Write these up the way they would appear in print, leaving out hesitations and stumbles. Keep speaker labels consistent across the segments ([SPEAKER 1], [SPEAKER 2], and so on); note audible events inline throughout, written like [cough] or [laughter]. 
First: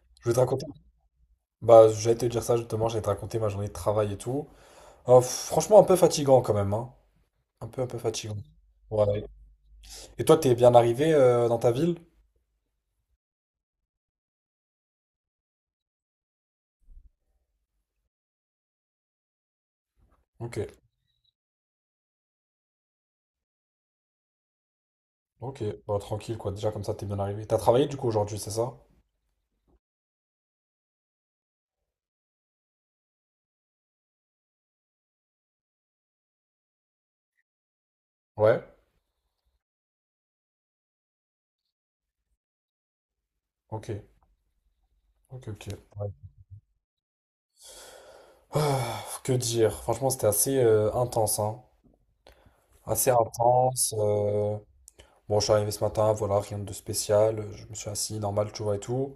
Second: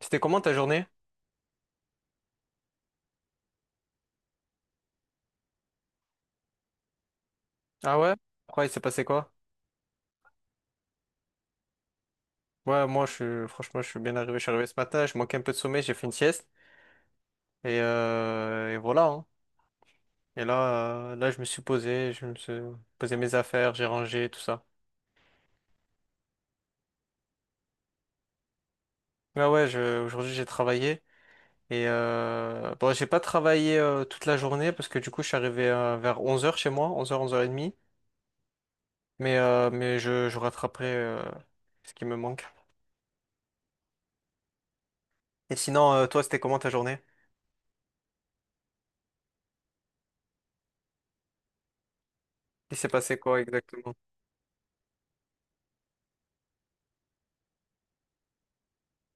[SPEAKER 1] C'était
[SPEAKER 2] Je vais
[SPEAKER 1] comment
[SPEAKER 2] te
[SPEAKER 1] ta
[SPEAKER 2] raconter.
[SPEAKER 1] journée?
[SPEAKER 2] Bah, j'allais te dire ça justement, j'allais te raconter ma journée de travail et tout. Franchement, un peu fatigant quand même, hein. Un peu, un
[SPEAKER 1] Ah
[SPEAKER 2] peu
[SPEAKER 1] ouais?
[SPEAKER 2] fatigant.
[SPEAKER 1] Ouais, il s'est passé
[SPEAKER 2] Ouais.
[SPEAKER 1] quoi?
[SPEAKER 2] Et toi, t'es bien arrivé dans ta ville?
[SPEAKER 1] Ouais, moi, franchement, je suis bien arrivé. Je suis arrivé ce matin, je manquais un peu de sommeil, j'ai fait une sieste. Et voilà, hein. Et
[SPEAKER 2] Ok,
[SPEAKER 1] là, je me suis posé mes affaires, j'ai rangé, tout ça.
[SPEAKER 2] ok. Bah, tranquille, quoi. Déjà, comme ça, t'es bien arrivé. T'as travaillé du coup aujourd'hui, c'est ça?
[SPEAKER 1] Ah ouais, aujourd'hui, j'ai travaillé. Et bon, j'ai pas travaillé toute la journée parce que du coup, je suis arrivé vers 11 h chez moi, 11h, 11h30.
[SPEAKER 2] Ouais.
[SPEAKER 1] Mais je rattraperai ce qui me manque.
[SPEAKER 2] Ok, ok,
[SPEAKER 1] Et
[SPEAKER 2] ok.
[SPEAKER 1] sinon,
[SPEAKER 2] Ouais.
[SPEAKER 1] toi, c'était comment ta journée?
[SPEAKER 2] Ah, que dire? Franchement, c'était assez intense, hein.
[SPEAKER 1] Il s'est
[SPEAKER 2] Assez
[SPEAKER 1] passé quoi exactement?
[SPEAKER 2] intense. Bon, je suis arrivé ce matin, voilà, rien de spécial. Je me suis assis normal, tu vois, et tout.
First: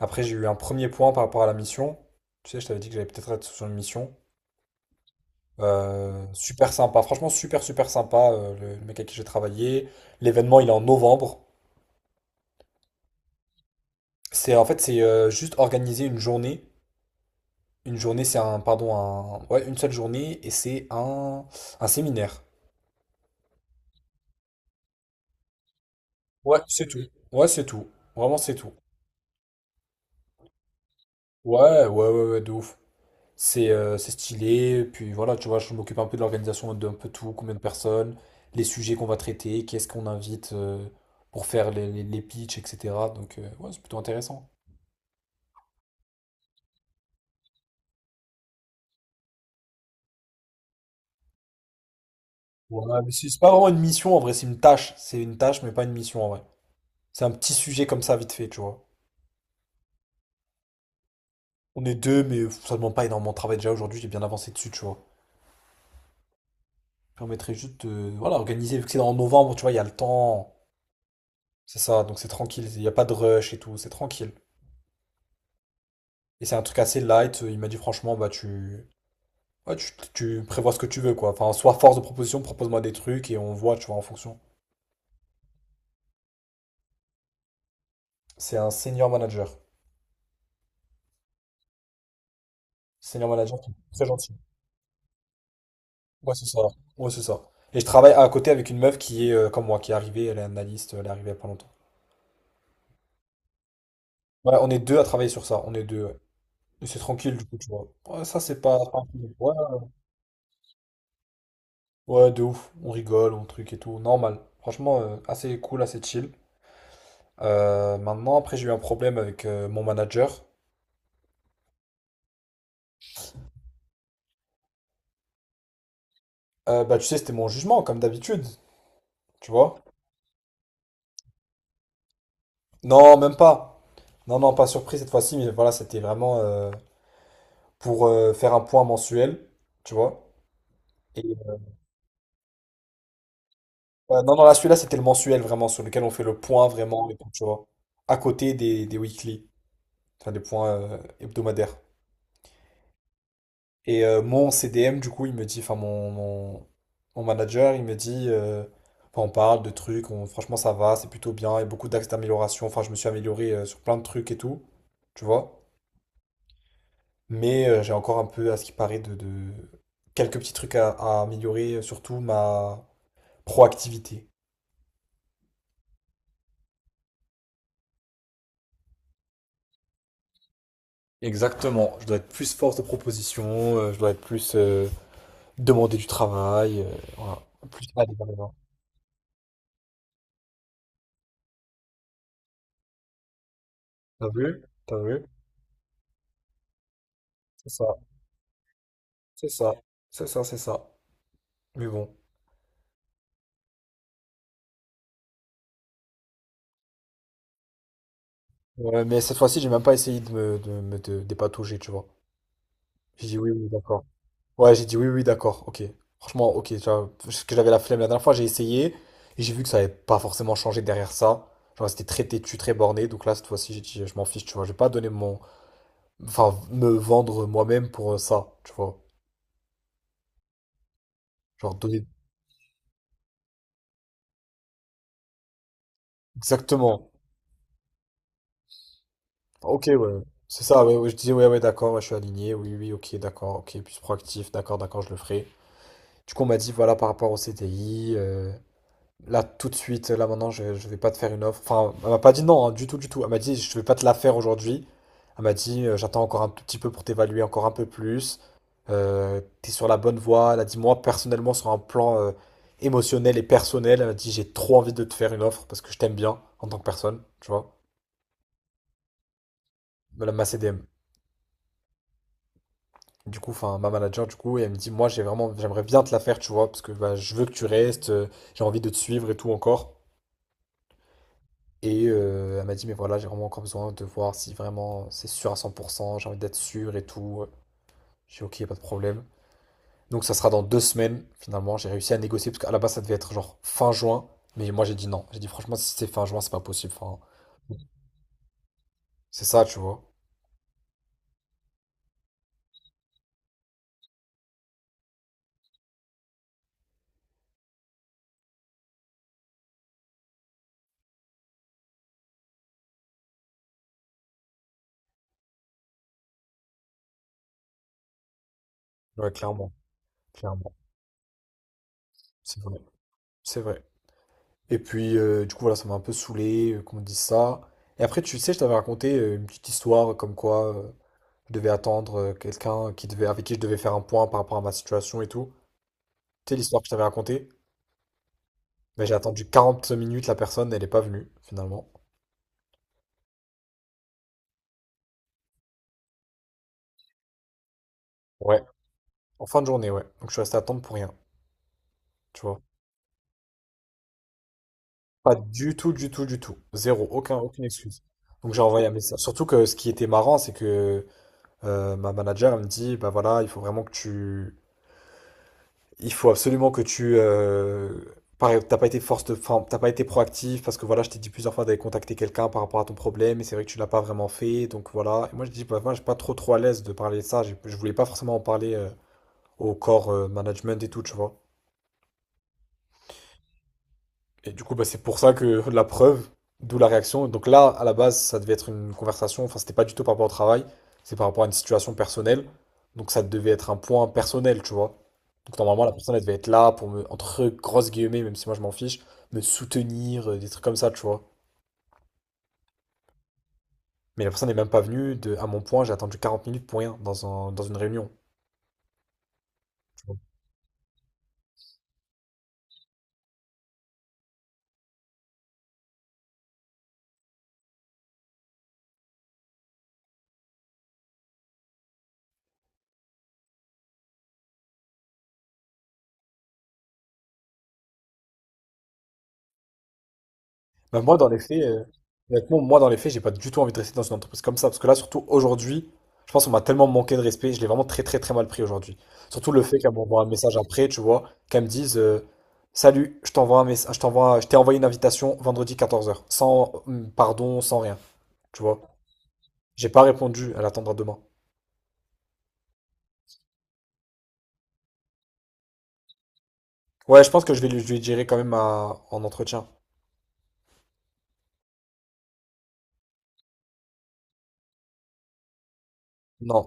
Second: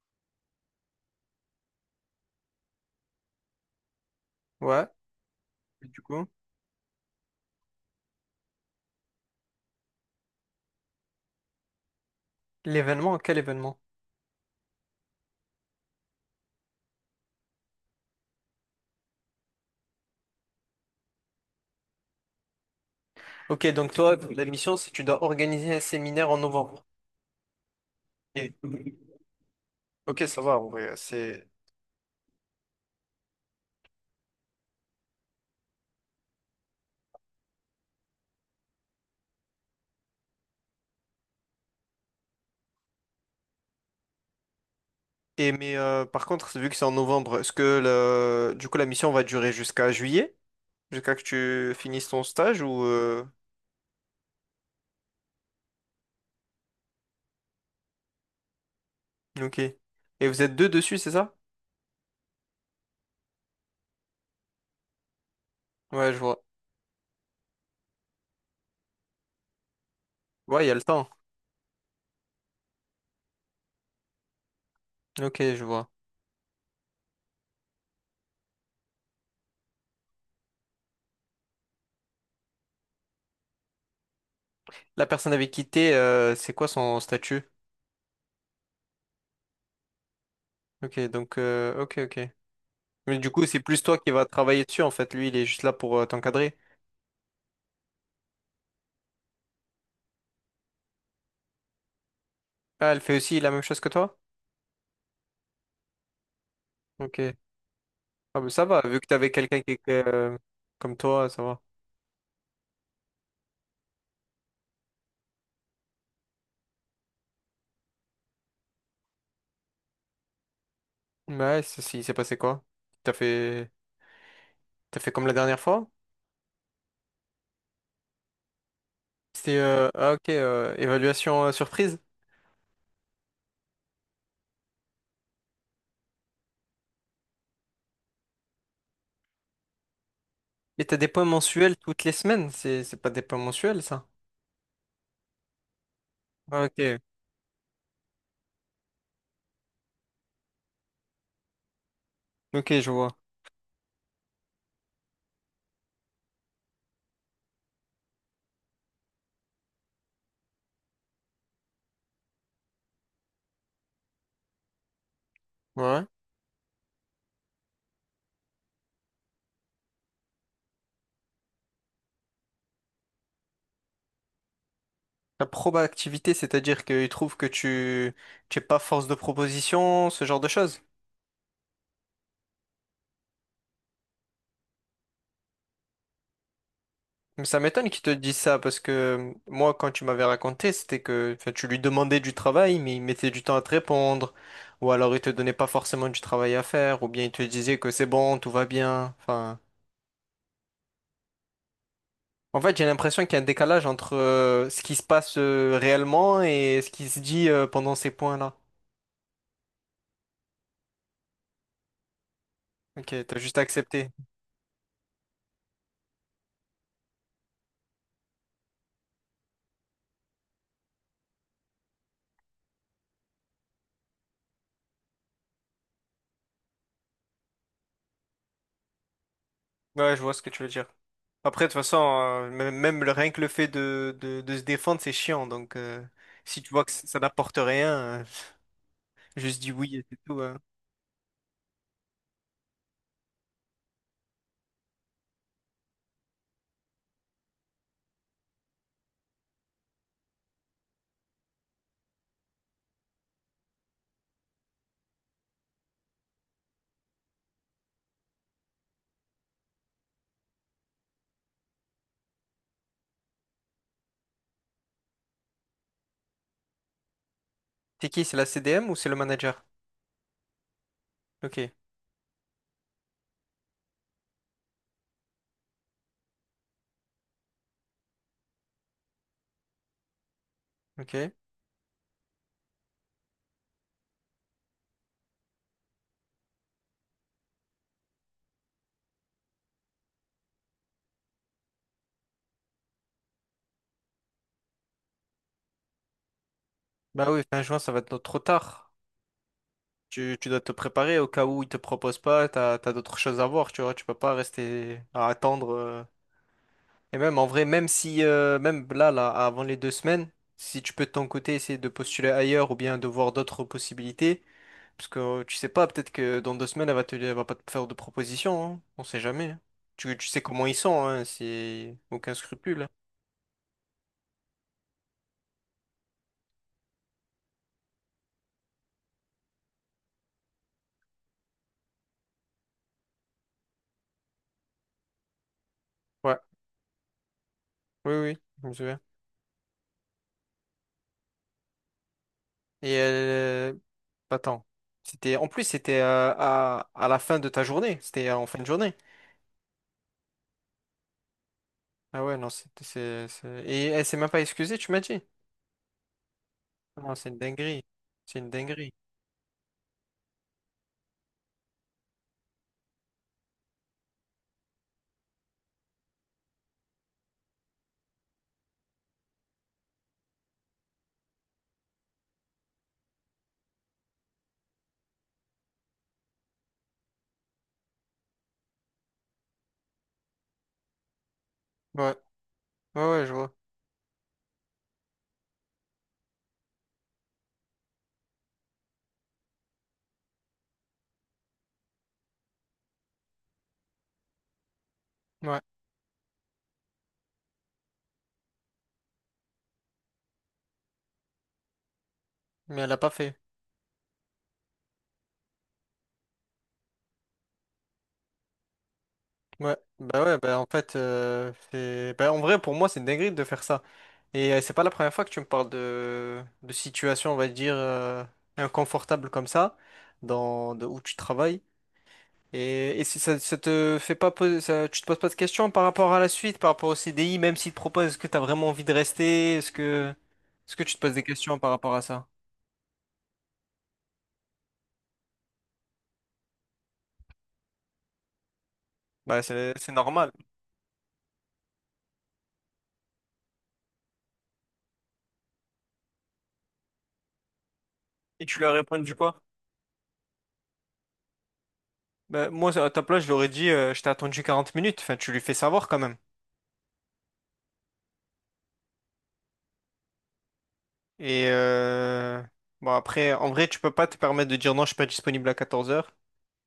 [SPEAKER 2] Après, j'ai eu un premier point par rapport à la mission. Tu sais, je t'avais dit que j'allais peut-être être sur une mission.
[SPEAKER 1] Ouais, et du coup?
[SPEAKER 2] Super sympa, franchement super super sympa le mec avec qui j'ai travaillé. L'événement il est en novembre.
[SPEAKER 1] L'événement, quel événement?
[SPEAKER 2] C'est en fait c'est juste organiser une journée. Une journée, c'est un pardon un ouais une seule journée, et c'est un séminaire.
[SPEAKER 1] Ok, donc toi, la mission, c'est que tu dois organiser un séminaire en
[SPEAKER 2] Ouais,
[SPEAKER 1] novembre.
[SPEAKER 2] c'est tout. Ouais, c'est tout. Vraiment
[SPEAKER 1] Et-
[SPEAKER 2] c'est tout.
[SPEAKER 1] Ok, ça va, en vrai, c'est.
[SPEAKER 2] Ouais, ouais, ouais, ouais, de ouf. C'est stylé, puis voilà, tu vois, je m'occupe un peu de l'organisation d'un peu tout, combien de personnes, les sujets qu'on va traiter, qu'est-ce qu'on invite pour faire les pitchs, etc. Donc, ouais, c'est plutôt intéressant.
[SPEAKER 1] Mais, par contre, vu que c'est en novembre, est-ce que du coup la mission va durer jusqu'à juillet? Jusqu'à que tu finisses ton stage
[SPEAKER 2] Ouais, mais c'est pas vraiment une mission en vrai, c'est une tâche. C'est une tâche, mais pas une mission en vrai. C'est un petit sujet comme ça, vite fait, tu vois.
[SPEAKER 1] Ok. Et vous êtes deux dessus, c'est ça?
[SPEAKER 2] On est deux, mais ça demande pas énormément de travail. Déjà aujourd'hui, j'ai bien avancé dessus, tu vois.
[SPEAKER 1] Ouais, je vois.
[SPEAKER 2] Ça permettrait juste de, voilà, organiser, vu que c'est en novembre, tu vois, il y a le temps.
[SPEAKER 1] Ouais, il y a le temps.
[SPEAKER 2] C'est ça, donc c'est tranquille, il n'y a pas de rush et tout, c'est tranquille.
[SPEAKER 1] Ok, je vois.
[SPEAKER 2] Et c'est un truc assez light, il m'a dit franchement, bah tu, Ouais, tu prévois ce que tu veux, quoi. Enfin, sois force de proposition, propose-moi des trucs et on voit, tu vois, en fonction.
[SPEAKER 1] La personne avait quitté c'est quoi son statut?
[SPEAKER 2] C'est un senior manager.
[SPEAKER 1] Ok, donc, ok, ok. Mais
[SPEAKER 2] Senior
[SPEAKER 1] du coup,
[SPEAKER 2] manager
[SPEAKER 1] c'est
[SPEAKER 2] qui
[SPEAKER 1] plus
[SPEAKER 2] est
[SPEAKER 1] toi
[SPEAKER 2] très
[SPEAKER 1] qui vas
[SPEAKER 2] gentil.
[SPEAKER 1] travailler dessus, en fait. Lui, il est juste là pour
[SPEAKER 2] Ouais, c'est
[SPEAKER 1] t'encadrer.
[SPEAKER 2] ça. Ouais, c'est ça. Et je travaille à côté avec une meuf qui est comme moi, qui est arrivée, elle est analyste, elle est arrivée il y a pas longtemps.
[SPEAKER 1] Ah, elle fait aussi la même chose que toi?
[SPEAKER 2] Ouais, on est deux à travailler sur ça. On est deux, ouais. Et c'est
[SPEAKER 1] Ok.
[SPEAKER 2] tranquille, du coup, tu vois. Ouais, ça,
[SPEAKER 1] Ah, mais
[SPEAKER 2] c'est
[SPEAKER 1] ça
[SPEAKER 2] pas.
[SPEAKER 1] va,
[SPEAKER 2] pas
[SPEAKER 1] vu
[SPEAKER 2] un
[SPEAKER 1] que t'avais
[SPEAKER 2] problème. Ouais,
[SPEAKER 1] quelqu'un qui était comme toi, ça va.
[SPEAKER 2] ouais, de ouf. On rigole, on truc et tout. Normal. Franchement, assez cool, assez chill. Maintenant, après, j'ai eu un problème avec mon manager.
[SPEAKER 1] Ouais, si, il s'est passé quoi? T'as fait... T'as fait comme la dernière fois?
[SPEAKER 2] Bah, tu sais, c'était mon jugement, comme d'habitude. Tu
[SPEAKER 1] C'était,
[SPEAKER 2] vois?
[SPEAKER 1] euh, ah, ok, évaluation surprise.
[SPEAKER 2] Non, même pas. Non, non, pas surpris cette fois-ci, mais voilà, c'était vraiment pour faire un point mensuel, tu vois.
[SPEAKER 1] Et t'as des
[SPEAKER 2] Et,
[SPEAKER 1] points mensuels toutes les semaines, c'est pas des points mensuels, ça?
[SPEAKER 2] non, non, là, celui-là, c'était le mensuel vraiment, sur lequel on fait le
[SPEAKER 1] Ah,
[SPEAKER 2] point
[SPEAKER 1] ok,
[SPEAKER 2] vraiment, et tout, tu vois. À côté des weekly, enfin des points hebdomadaires.
[SPEAKER 1] ok, je vois.
[SPEAKER 2] Et mon CDM, du coup, il me dit, enfin mon manager, il me dit, enfin, on parle de trucs, franchement ça va, c'est plutôt bien, il y a beaucoup d'axes d'amélioration, enfin je me suis amélioré sur plein de trucs et tout, tu vois.
[SPEAKER 1] Ouais.
[SPEAKER 2] Mais j'ai encore un peu, à ce qui paraît, quelques petits trucs à améliorer, surtout ma proactivité.
[SPEAKER 1] La proba activité, c'est-à-dire qu'ils trouvent que tu es pas force de proposition, ce genre de choses.
[SPEAKER 2] Exactement, je dois être plus force de proposition, je dois être plus demander du travail, voilà.
[SPEAKER 1] Mais ça
[SPEAKER 2] Plus
[SPEAKER 1] m'étonne qu'il te
[SPEAKER 2] aller vers
[SPEAKER 1] dise
[SPEAKER 2] les gens.
[SPEAKER 1] ça parce que moi, quand tu m'avais raconté, c'était que enfin, tu lui demandais du travail, mais il mettait du temps à te
[SPEAKER 2] T'as
[SPEAKER 1] répondre,
[SPEAKER 2] vu?
[SPEAKER 1] ou
[SPEAKER 2] T'as
[SPEAKER 1] alors il
[SPEAKER 2] vu?
[SPEAKER 1] te donnait pas forcément du travail à faire, ou bien il te
[SPEAKER 2] C'est
[SPEAKER 1] disait que
[SPEAKER 2] ça,
[SPEAKER 1] c'est bon, tout va bien.
[SPEAKER 2] c'est
[SPEAKER 1] Enfin,
[SPEAKER 2] ça, c'est ça, c'est ça. Mais bon.
[SPEAKER 1] en fait, j'ai l'impression qu'il y a un décalage entre ce qui se passe réellement et ce qui se dit pendant ces points-là.
[SPEAKER 2] Ouais, mais cette fois-ci, j'ai même pas essayé de me dépatouiller, tu vois.
[SPEAKER 1] Ok,
[SPEAKER 2] J'ai
[SPEAKER 1] t'as
[SPEAKER 2] dit oui,
[SPEAKER 1] juste
[SPEAKER 2] oui, d'accord.
[SPEAKER 1] accepté.
[SPEAKER 2] Ouais, j'ai dit oui, oui, d'accord, ok. Franchement, ok, tu vois, parce que j'avais la flemme la dernière fois, j'ai essayé, et j'ai vu que ça n'avait pas forcément changé derrière ça. Genre, c'était très têtu, très borné, donc là, cette fois-ci, j'ai dit, je m'en fiche, tu vois, je vais pas donner mon... Enfin, me vendre moi-même pour ça, tu vois.
[SPEAKER 1] Ouais, je vois ce que tu veux dire. Après, de toute
[SPEAKER 2] Genre,
[SPEAKER 1] façon,
[SPEAKER 2] donner...
[SPEAKER 1] rien que le fait de se défendre, c'est chiant. Donc, si tu vois que ça
[SPEAKER 2] Exactement.
[SPEAKER 1] ça n'apporte rien, [laughs] juste dis
[SPEAKER 2] Ok,
[SPEAKER 1] oui et c'est
[SPEAKER 2] ouais.
[SPEAKER 1] tout, hein.
[SPEAKER 2] C'est ça, ouais, ouais, je disais, ouais, ouais, d'accord, ouais, je suis aligné, oui, oui, ok, d'accord, ok, plus proactif, d'accord, d'accord, je le ferai. Du coup, on m'a dit, voilà, par rapport au CDI. Là, tout de suite, là maintenant, je vais pas te faire une offre. Enfin, elle m'a pas dit non, hein, du tout, du tout. Elle m'a dit, je vais pas te la faire aujourd'hui. Elle m'a dit, j'attends encore un tout petit peu pour t'évaluer encore un peu plus. T'es sur la bonne voie. Elle a dit, moi, personnellement, sur un plan émotionnel et personnel, elle m'a dit, j'ai trop envie de te faire une offre parce que je t'aime bien en tant que personne, tu vois.
[SPEAKER 1] C'est qui? C'est la CDM ou c'est le manager?
[SPEAKER 2] Voilà, ma CDM.
[SPEAKER 1] Ok,
[SPEAKER 2] Du coup, enfin, ma manager, du coup, et elle me dit, moi, j'ai vraiment, j'aimerais bien te la faire, tu vois, parce que bah, je veux que tu restes, j'ai envie de te suivre et tout encore.
[SPEAKER 1] ok.
[SPEAKER 2] Et elle m'a dit, mais voilà, j'ai vraiment encore besoin de voir si vraiment c'est sûr à 100%, j'ai envie d'être sûr et tout. J'ai ok, pas de problème. Donc ça sera dans 2 semaines, finalement. J'ai réussi à négocier, parce qu'à la base, ça devait être genre fin juin. Mais moi, j'ai dit non. J'ai dit, franchement, si c'est fin juin, c'est pas possible. Enfin,
[SPEAKER 1] Bah oui, fin juin, ça va être trop tard.
[SPEAKER 2] c'est ça, tu vois.
[SPEAKER 1] Tu dois te préparer au cas où ils te proposent pas, t'as d'autres choses à voir, tu vois, tu peux pas rester à attendre. Et même en vrai, même si, même là, avant les 2 semaines, si tu peux de ton côté essayer de postuler ailleurs ou bien de voir d'autres possibilités, parce que tu sais pas, peut-être que dans 2 semaines, elle va pas te faire de proposition, hein. On sait
[SPEAKER 2] Ouais,
[SPEAKER 1] jamais, hein.
[SPEAKER 2] clairement.
[SPEAKER 1] Tu sais comment ils
[SPEAKER 2] Clairement.
[SPEAKER 1] sont, hein, c'est aucun
[SPEAKER 2] C'est vrai.
[SPEAKER 1] scrupule, hein.
[SPEAKER 2] C'est vrai. Et puis, du coup, voilà, ça m'a un peu saoulé qu'on me dise ça. Et après, tu sais, je t'avais raconté une petite histoire comme quoi je devais attendre quelqu'un qui devait, avec qui je devais faire un point par rapport à ma situation et tout.
[SPEAKER 1] Ouais,
[SPEAKER 2] Sais l'histoire que je t'avais racontée?
[SPEAKER 1] oui, oui, je me souviens.
[SPEAKER 2] Mais j'ai attendu 40 minutes, la personne, elle n'est pas venue, finalement.
[SPEAKER 1] Et attends, c'était, en plus, c'était à la fin de ta journée, c'était en fin
[SPEAKER 2] Ouais,
[SPEAKER 1] de journée.
[SPEAKER 2] en fin de journée, ouais. Donc je suis resté à attendre pour rien,
[SPEAKER 1] Ah ouais,
[SPEAKER 2] tu
[SPEAKER 1] non,
[SPEAKER 2] vois.
[SPEAKER 1] Et elle s'est même pas excusée, tu m'as dit?
[SPEAKER 2] Pas du tout, du tout, du tout. Zéro,
[SPEAKER 1] Non, c'est
[SPEAKER 2] aucun,
[SPEAKER 1] une
[SPEAKER 2] aucune
[SPEAKER 1] dinguerie.
[SPEAKER 2] excuse.
[SPEAKER 1] C'est une
[SPEAKER 2] Donc j'ai envoyé un
[SPEAKER 1] dinguerie.
[SPEAKER 2] message. Surtout que ce qui était marrant, c'est que ma manager, elle me dit, bah voilà, il faut vraiment que tu... Il faut absolument que tu... Pareil, t'as pas été force de... enfin, t'as pas été proactif parce que voilà, je t'ai dit plusieurs fois d'aller contacter quelqu'un par rapport à ton problème et c'est vrai que tu l'as pas vraiment fait, donc voilà. Et moi je dis, bah moi je suis pas trop trop à l'aise de parler de ça, je voulais pas forcément en parler au corps management et tout, tu vois.
[SPEAKER 1] Ouais, ouais, ouais, je vois.
[SPEAKER 2] Et du coup, bah, c'est pour ça que la preuve, d'où la réaction. Donc là, à la base, ça devait être une conversation, enfin, c'était pas du tout par rapport au travail, c'est par rapport à une situation personnelle. Donc ça devait être un point personnel, tu vois. Donc
[SPEAKER 1] Ouais,
[SPEAKER 2] normalement, la personne, elle devait être là pour me, entre grosses guillemets, même si moi je m'en fiche, me soutenir, des trucs comme ça, tu vois.
[SPEAKER 1] mais elle l'a pas fait.
[SPEAKER 2] Mais la personne n'est même pas venue, à mon point, j'ai attendu 40 minutes pour rien dans dans une réunion.
[SPEAKER 1] Ouais, bah en fait, Bah en vrai, pour moi, c'est une dinguerie de faire ça. Et c'est pas la première fois que tu me parles de situation, on va dire, inconfortable comme ça, de où tu travailles. Et si ça te fait pas poser, ça, tu te poses pas de questions par rapport à la suite, par rapport au CDI, même s'il te propose, est-ce que tu as vraiment envie de rester? Est-ce que tu te
[SPEAKER 2] Bah,
[SPEAKER 1] poses
[SPEAKER 2] moi,
[SPEAKER 1] des
[SPEAKER 2] dans les
[SPEAKER 1] questions
[SPEAKER 2] faits,
[SPEAKER 1] par rapport à ça?
[SPEAKER 2] honnêtement, moi, dans les faits, j'ai pas du tout envie de rester dans une entreprise comme ça. Parce que là, surtout aujourd'hui, je pense qu'on m'a tellement manqué de respect. Je l'ai vraiment très, très, très mal pris aujourd'hui.
[SPEAKER 1] Bah,
[SPEAKER 2] Surtout le
[SPEAKER 1] c'est,
[SPEAKER 2] fait
[SPEAKER 1] c'est
[SPEAKER 2] qu'elle m'envoie un
[SPEAKER 1] normal.
[SPEAKER 2] message après, tu vois, qu'elle me dise Salut, je t'envoie un message, je t'ai envoyé une invitation vendredi 14h. Sans rien.
[SPEAKER 1] Et tu
[SPEAKER 2] Tu
[SPEAKER 1] lui as
[SPEAKER 2] vois,
[SPEAKER 1] répondu quoi?
[SPEAKER 2] j'ai pas répondu. Elle attendra demain.
[SPEAKER 1] Bah, moi, à ta place, je lui aurais dit, je t'ai attendu 40 minutes. Enfin, tu lui fais savoir quand même.
[SPEAKER 2] Ouais, je pense que je lui dirai quand même en entretien.
[SPEAKER 1] Et bon, après, en vrai, tu peux pas te permettre de dire non, je suis pas disponible à 14 h.
[SPEAKER 2] Non,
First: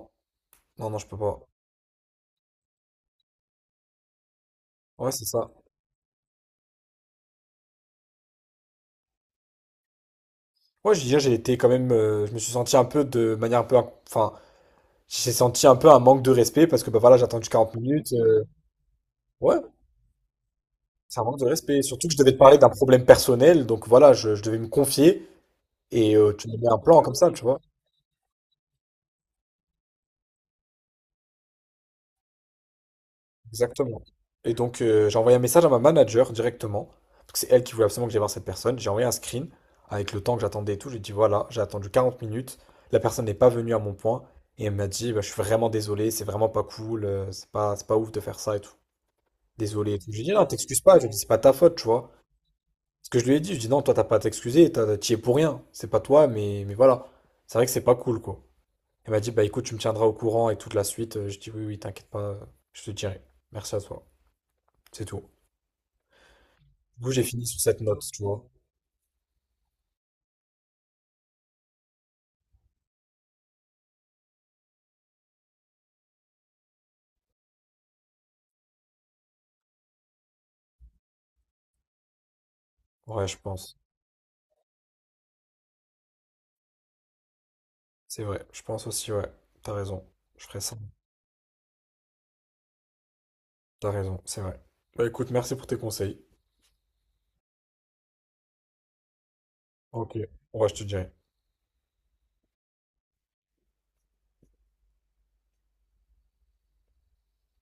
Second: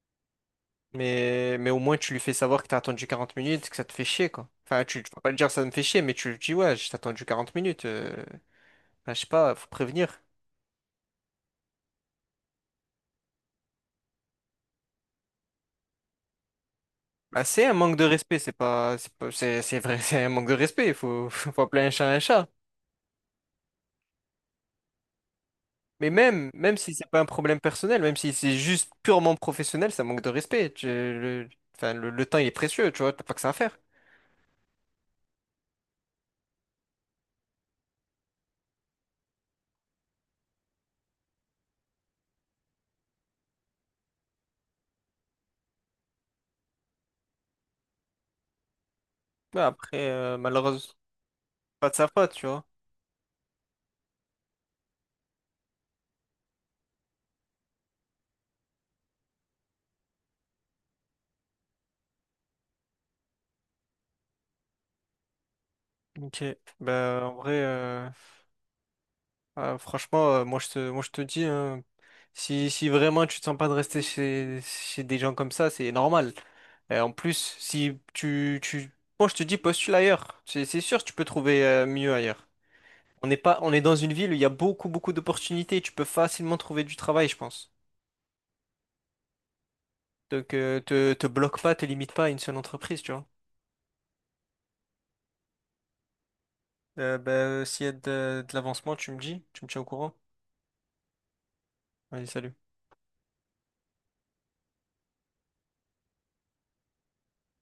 [SPEAKER 2] non, non, je peux pas.
[SPEAKER 1] Mais au moins, tu lui fais savoir que t'as attendu 40 minutes, que ça te fait chier, quoi. Enfin, tu
[SPEAKER 2] Ouais,
[SPEAKER 1] peux
[SPEAKER 2] c'est
[SPEAKER 1] pas lui
[SPEAKER 2] ça.
[SPEAKER 1] dire ça me fait chier, mais tu lui dis, ouais, j'ai attendu 40 minutes. Bah, je sais pas, faut prévenir.
[SPEAKER 2] Ouais, je veux dire, j'ai été quand même. Je me suis senti un peu de manière un peu. Enfin, j'ai senti un peu un manque de respect parce que bah voilà, j'ai
[SPEAKER 1] Bah,
[SPEAKER 2] attendu
[SPEAKER 1] c'est un
[SPEAKER 2] 40
[SPEAKER 1] manque de
[SPEAKER 2] minutes.
[SPEAKER 1] respect, c'est pas, c'est pas-
[SPEAKER 2] Ouais,
[SPEAKER 1] c'est vrai, [laughs] c'est un manque de respect. Il
[SPEAKER 2] c'est un
[SPEAKER 1] faut, [laughs]
[SPEAKER 2] manque de
[SPEAKER 1] faut
[SPEAKER 2] respect.
[SPEAKER 1] appeler un
[SPEAKER 2] Surtout
[SPEAKER 1] chat
[SPEAKER 2] que je
[SPEAKER 1] un
[SPEAKER 2] devais te
[SPEAKER 1] chat.
[SPEAKER 2] parler d'un problème personnel, donc voilà, je devais me confier
[SPEAKER 1] Mais
[SPEAKER 2] et tu
[SPEAKER 1] même,
[SPEAKER 2] me mets
[SPEAKER 1] même
[SPEAKER 2] un
[SPEAKER 1] si
[SPEAKER 2] plan
[SPEAKER 1] c'est
[SPEAKER 2] comme
[SPEAKER 1] pas un
[SPEAKER 2] ça, tu
[SPEAKER 1] problème
[SPEAKER 2] vois.
[SPEAKER 1] personnel, même si c'est juste purement professionnel, ça manque de respect. Enfin, le temps il est précieux, tu vois, t'as pas que ça à faire.
[SPEAKER 2] Exactement. Et donc j'ai envoyé un message à ma manager directement, parce que c'est elle qui voulait absolument que j'aille voir cette personne. J'ai envoyé un screen avec le temps que j'attendais et tout. J'ai dit voilà, j'ai attendu 40 minutes, la personne n'est pas venue à mon point et elle m'a dit bah, je suis vraiment désolé, c'est vraiment pas cool, c'est pas ouf de faire ça et tout.
[SPEAKER 1] Bah,
[SPEAKER 2] Désolé et tout. J'ai dit
[SPEAKER 1] après,
[SPEAKER 2] non, t'excuses
[SPEAKER 1] malheureusement,
[SPEAKER 2] pas, je dis c'est pas ta faute, tu
[SPEAKER 1] pas de sa
[SPEAKER 2] vois.
[SPEAKER 1] faute, tu vois.
[SPEAKER 2] Ce que je lui ai dit, je dis non, toi t'as pas à t'excuser, t'y es pour rien, c'est pas toi, mais voilà. C'est vrai que c'est pas cool, quoi. Elle m'a dit, bah écoute, tu me tiendras au courant et toute la suite. Je dis oui, oui, t'inquiète pas, je te dirai. Merci à toi, c'est tout.
[SPEAKER 1] Ok.
[SPEAKER 2] Du coup,
[SPEAKER 1] Bah,
[SPEAKER 2] j'ai
[SPEAKER 1] en
[SPEAKER 2] fini
[SPEAKER 1] vrai.
[SPEAKER 2] sur cette note,
[SPEAKER 1] euh,
[SPEAKER 2] tu vois.
[SPEAKER 1] Ah, franchement, moi je te dis, hein, si vraiment tu te sens pas de rester chez des gens comme ça, c'est normal. En plus, si tu, tu, moi je te dis, postule ailleurs. C'est sûr, tu peux trouver mieux ailleurs. On
[SPEAKER 2] Ouais,
[SPEAKER 1] n'est
[SPEAKER 2] je
[SPEAKER 1] pas, on
[SPEAKER 2] pense.
[SPEAKER 1] est dans une ville où il y a beaucoup, beaucoup d'opportunités. Tu peux facilement trouver du travail, je pense.
[SPEAKER 2] C'est vrai, je pense aussi, ouais. T'as raison, je
[SPEAKER 1] Donc,
[SPEAKER 2] ferai ça.
[SPEAKER 1] te bloque pas, te limite pas à une seule entreprise, tu vois.
[SPEAKER 2] T'as raison, c'est vrai. Bah écoute, merci pour tes conseils.
[SPEAKER 1] Bah, s'il y a de l'avancement, tu me dis, tu me tiens au courant.
[SPEAKER 2] Ok, ouais, je te dirai.
[SPEAKER 1] Allez, salut.